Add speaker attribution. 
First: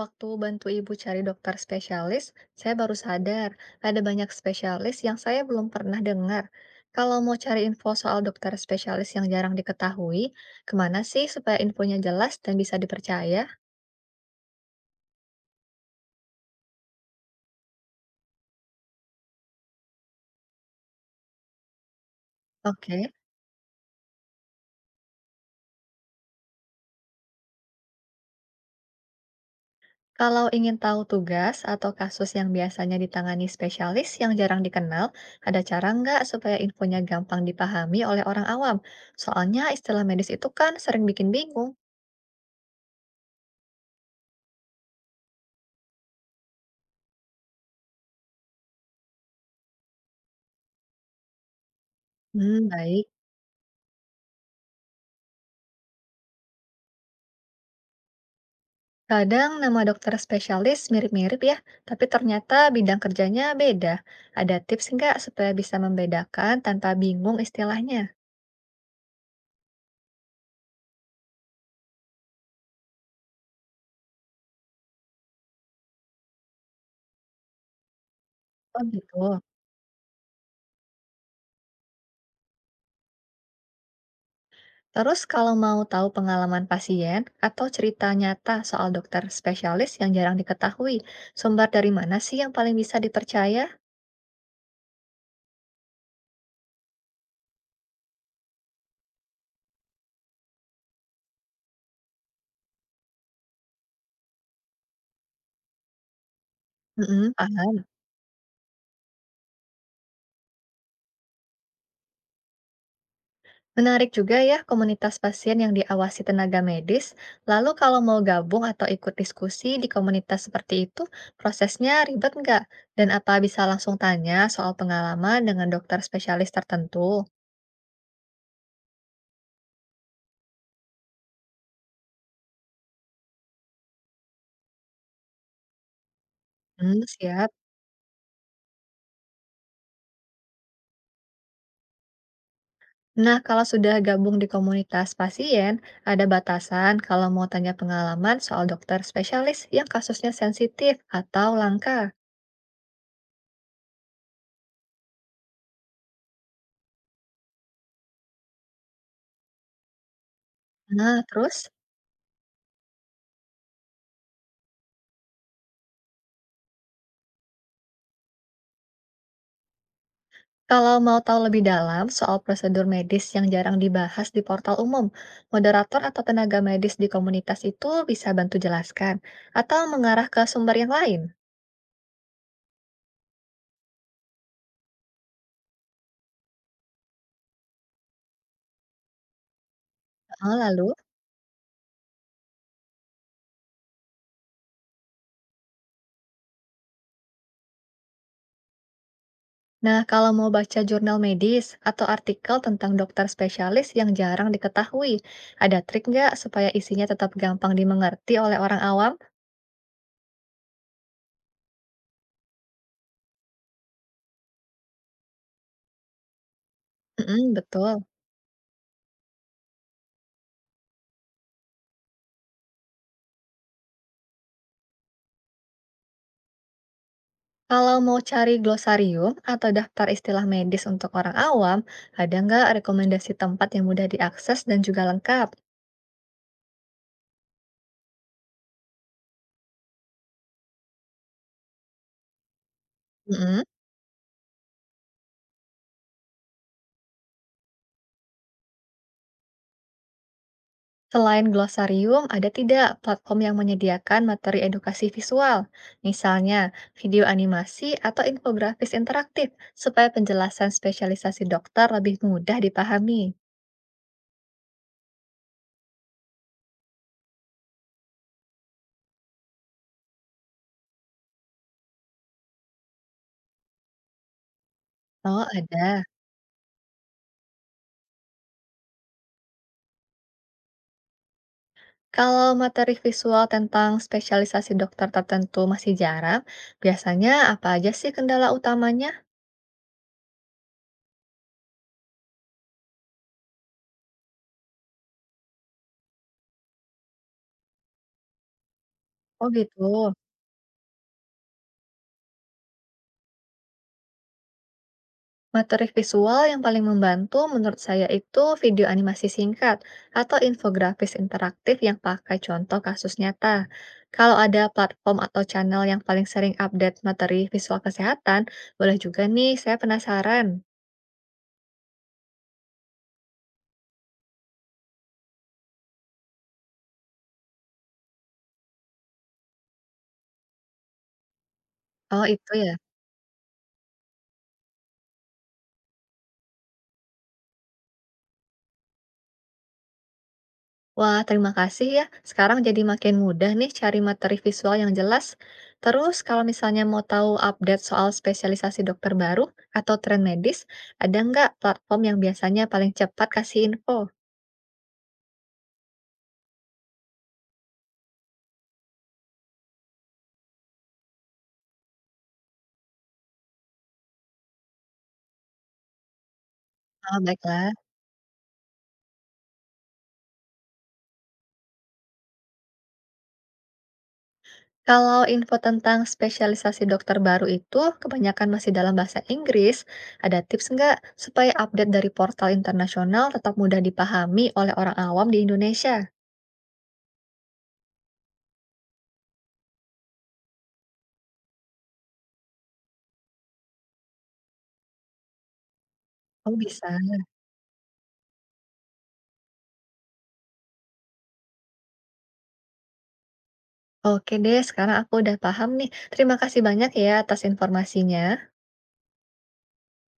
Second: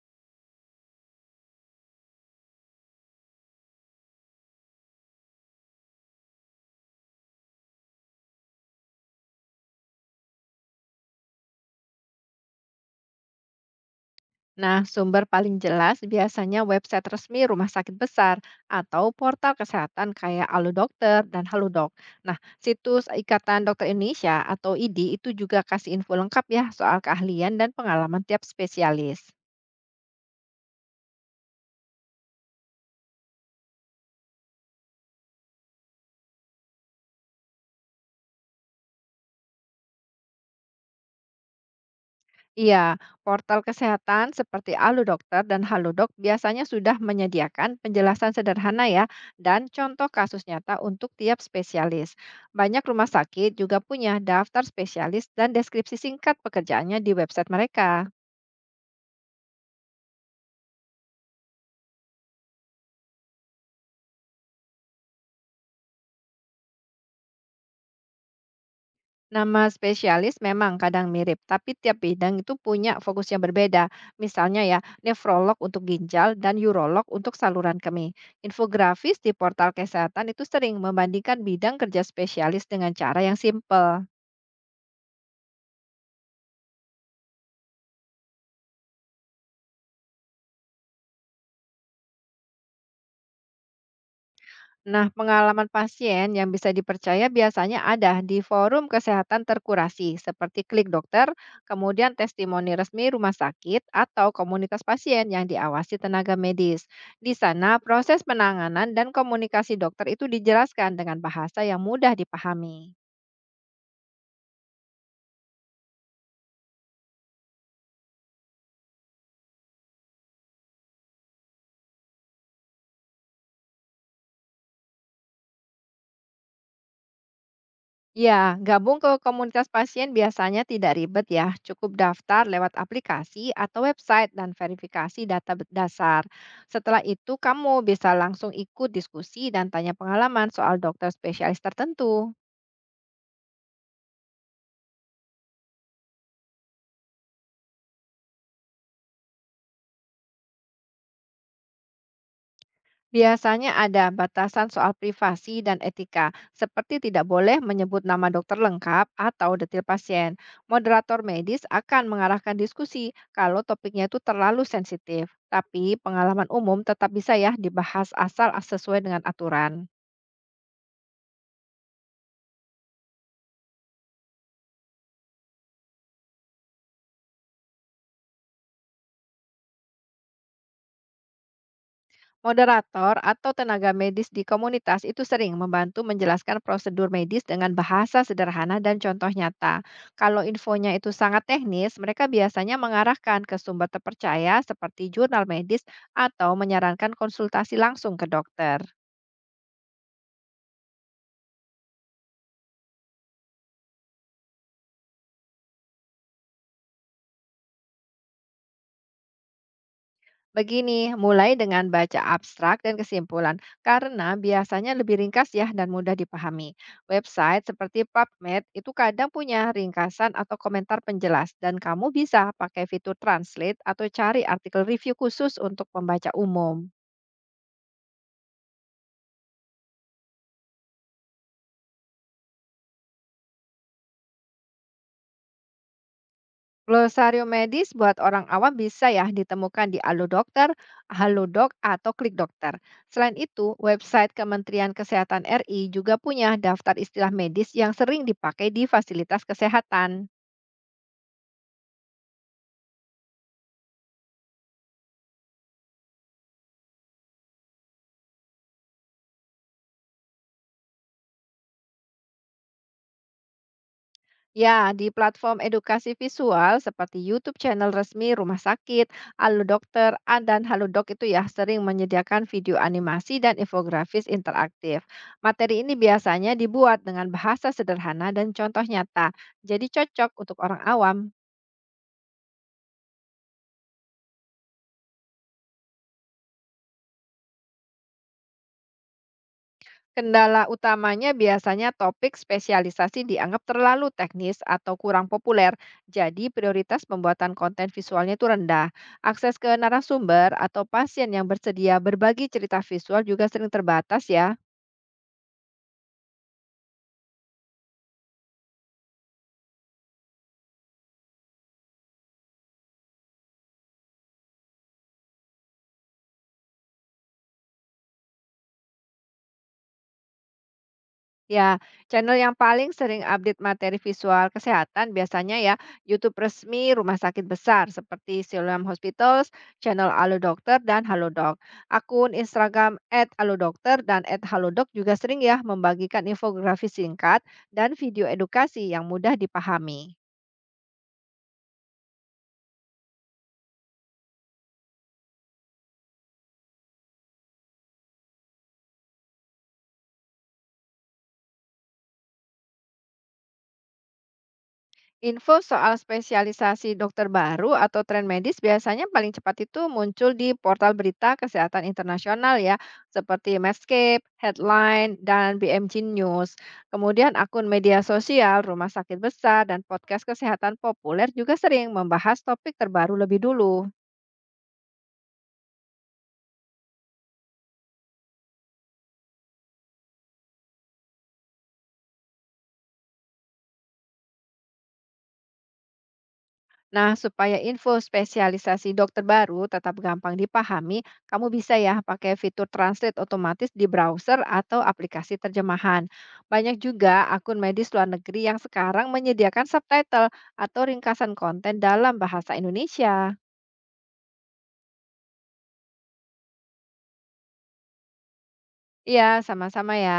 Speaker 1: Waktu bantu ibu cari dokter spesialis, saya baru sadar ada banyak spesialis yang saya belum pernah dengar. Kalau mau cari info soal dokter spesialis yang jarang diketahui, kemana sih supaya infonya jelas dan bisa dipercaya?
Speaker 2: Nah, sumber paling jelas biasanya website resmi rumah sakit besar atau portal kesehatan kayak Alu dan Halodoc. Nah,
Speaker 1: Oke,
Speaker 2: situs Ikatan Dokter Indonesia atau IDI itu juga kasih info lengkap ya soal keahlian dan pengalaman tiap spesialis.
Speaker 1: kalau ingin tahu tugas atau kasus yang biasanya ditangani spesialis yang jarang dikenal, ada cara nggak supaya infonya gampang dipahami oleh orang awam? Soalnya istilah medis itu kan sering bikin bingung.
Speaker 2: Iya, portal kesehatan seperti Alu Dokter dan Halodoc biasanya sudah menyediakan penjelasan sederhana ya dan contoh kasus nyata untuk tiap spesialis.
Speaker 1: Hmm,
Speaker 2: Banyak
Speaker 1: baik.
Speaker 2: rumah sakit juga punya daftar spesialis dan deskripsi singkat pekerjaannya di website mereka.
Speaker 1: Kadang nama dokter spesialis mirip-mirip ya, tapi ternyata bidang kerjanya beda. Ada tips nggak supaya bisa membedakan tanpa bingung istilahnya?
Speaker 2: Nama spesialis memang kadang mirip, tapi tiap bidang itu punya fokus yang berbeda. Misalnya ya, nefrolog untuk ginjal dan urolog untuk saluran kemih.
Speaker 1: Oh
Speaker 2: Infografis di
Speaker 1: gitu.
Speaker 2: portal kesehatan itu sering membandingkan bidang kerja spesialis dengan cara yang simpel.
Speaker 1: Terus kalau mau tahu pengalaman pasien atau cerita nyata soal dokter spesialis yang jarang diketahui, sumber dari mana sih yang paling bisa dipercaya?
Speaker 2: Nah, pengalaman pasien yang bisa dipercaya biasanya ada di forum kesehatan terkurasi seperti Klik Dokter, kemudian testimoni resmi rumah sakit atau komunitas pasien yang diawasi tenaga medis.
Speaker 1: Mm-mm,
Speaker 2: Di sana,
Speaker 1: paham.
Speaker 2: proses penanganan dan komunikasi dokter itu dijelaskan dengan bahasa yang mudah dipahami.
Speaker 1: Menarik juga ya komunitas pasien yang diawasi tenaga medis. Lalu kalau mau gabung atau ikut diskusi di komunitas seperti itu, prosesnya ribet nggak? Dan apa bisa langsung tanya soal pengalaman dengan dokter spesialis tertentu?
Speaker 2: Ya, gabung ke komunitas pasien biasanya tidak ribet ya. Cukup daftar lewat aplikasi atau website dan verifikasi data dasar.
Speaker 1: Hmm,
Speaker 2: Setelah itu,
Speaker 1: siap.
Speaker 2: kamu bisa langsung ikut diskusi dan tanya pengalaman soal dokter spesialis tertentu.
Speaker 1: Nah, kalau sudah gabung di komunitas pasien, ada batasan kalau mau tanya pengalaman soal dokter spesialis yang kasusnya sensitif atau langka.
Speaker 2: Biasanya ada batasan soal privasi dan etika, seperti tidak boleh menyebut nama dokter lengkap atau detail pasien. Moderator
Speaker 1: Nah,
Speaker 2: medis
Speaker 1: terus?
Speaker 2: akan mengarahkan diskusi kalau topiknya itu terlalu sensitif, tapi pengalaman umum tetap bisa ya dibahas asal sesuai dengan aturan.
Speaker 1: Kalau mau tahu lebih dalam soal prosedur medis yang jarang dibahas di portal umum, moderator atau tenaga medis di komunitas itu bisa bantu jelaskan atau mengarah ke sumber yang lain.
Speaker 2: Moderator atau tenaga medis di komunitas itu sering membantu menjelaskan prosedur medis dengan bahasa sederhana dan contoh nyata. Kalau
Speaker 1: Oh,
Speaker 2: infonya
Speaker 1: lalu,
Speaker 2: itu sangat teknis, mereka biasanya mengarahkan ke sumber terpercaya seperti jurnal medis atau menyarankan konsultasi langsung ke dokter.
Speaker 1: nah kalau mau baca jurnal medis atau artikel tentang dokter spesialis yang jarang diketahui, ada trik nggak supaya isinya tetap gampang dimengerti oleh orang awam?
Speaker 2: Begini, mulai dengan baca abstrak dan kesimpulan, karena biasanya lebih ringkas ya dan mudah dipahami.
Speaker 1: Mm
Speaker 2: Website seperti
Speaker 1: betul.
Speaker 2: PubMed itu kadang punya ringkasan atau komentar penjelas, dan kamu bisa pakai fitur translate atau cari artikel review khusus untuk pembaca umum.
Speaker 1: Kalau mau cari glosarium atau daftar istilah medis untuk orang awam, ada nggak rekomendasi tempat yang mudah diakses dan juga lengkap?
Speaker 2: Glosarium medis buat orang awam bisa ya ditemukan di Alu Dokter, Halodoc, atau Klik Dokter. Selain
Speaker 1: Mm-mm.
Speaker 2: itu, website Kementerian Kesehatan RI juga punya daftar istilah medis yang sering dipakai di fasilitas kesehatan.
Speaker 1: Selain glosarium, ada tidak platform yang menyediakan materi edukasi visual, misalnya video animasi atau infografis interaktif, supaya penjelasan spesialisasi dokter lebih mudah dipahami?
Speaker 2: Ya, di platform edukasi visual seperti YouTube channel resmi rumah sakit, Halo Dokter, dan Halo itu ya sering menyediakan video animasi dan infografis interaktif.
Speaker 1: Oh,
Speaker 2: Materi ini
Speaker 1: ada.
Speaker 2: biasanya dibuat dengan bahasa sederhana dan contoh nyata, jadi cocok untuk orang awam.
Speaker 1: Kalau materi visual tentang spesialisasi dokter tertentu masih jarang, biasanya apa aja sih kendala utamanya?
Speaker 2: Kendala utamanya biasanya topik spesialisasi dianggap terlalu teknis atau kurang populer, jadi prioritas pembuatan konten visualnya itu rendah.
Speaker 1: Oh
Speaker 2: Akses ke
Speaker 1: gitu.
Speaker 2: narasumber atau pasien yang bersedia berbagi cerita visual juga sering terbatas ya.
Speaker 1: Materi visual yang paling membantu menurut saya itu video animasi singkat atau infografis interaktif yang pakai contoh kasus nyata. Kalau ada platform atau channel yang paling sering update materi visual kesehatan, boleh juga nih, saya penasaran.
Speaker 2: Ya, channel yang paling sering update materi visual kesehatan biasanya ya YouTube resmi rumah sakit besar seperti Siloam Hospitals, channel Halo Dokter dan Halodoc.
Speaker 1: Oh
Speaker 2: Akun
Speaker 1: itu ya.
Speaker 2: Instagram @halodokter dan @halodoc juga sering ya membagikan infografis singkat dan video edukasi yang mudah dipahami.
Speaker 1: Wah, terima kasih ya. Sekarang jadi makin mudah nih cari materi visual yang jelas. Terus, kalau misalnya mau tahu update soal spesialisasi dokter baru atau tren medis, ada nggak platform yang biasanya paling cepat kasih info?
Speaker 2: Info soal spesialisasi dokter baru atau tren medis biasanya paling cepat itu muncul di portal berita kesehatan internasional ya, seperti Medscape, Headline, dan BMG News.
Speaker 1: Ah,
Speaker 2: Kemudian akun
Speaker 1: baiklah.
Speaker 2: media sosial, rumah sakit besar, dan podcast kesehatan populer juga sering membahas topik terbaru lebih dulu.
Speaker 1: Kalau info tentang spesialisasi dokter baru itu kebanyakan masih dalam bahasa Inggris, ada tips nggak supaya update dari portal internasional tetap mudah dipahami oleh orang awam di Indonesia?
Speaker 2: Nah, supaya info spesialisasi dokter baru tetap gampang dipahami, kamu bisa ya pakai fitur translate otomatis di browser atau aplikasi terjemahan.
Speaker 1: Oh,
Speaker 2: Banyak
Speaker 1: bisa.
Speaker 2: juga akun medis luar negeri yang sekarang menyediakan subtitle atau ringkasan konten dalam bahasa Indonesia.
Speaker 1: Oke deh, sekarang aku udah paham nih. Terima kasih banyak ya atas informasinya.
Speaker 2: Iya, sama-sama ya.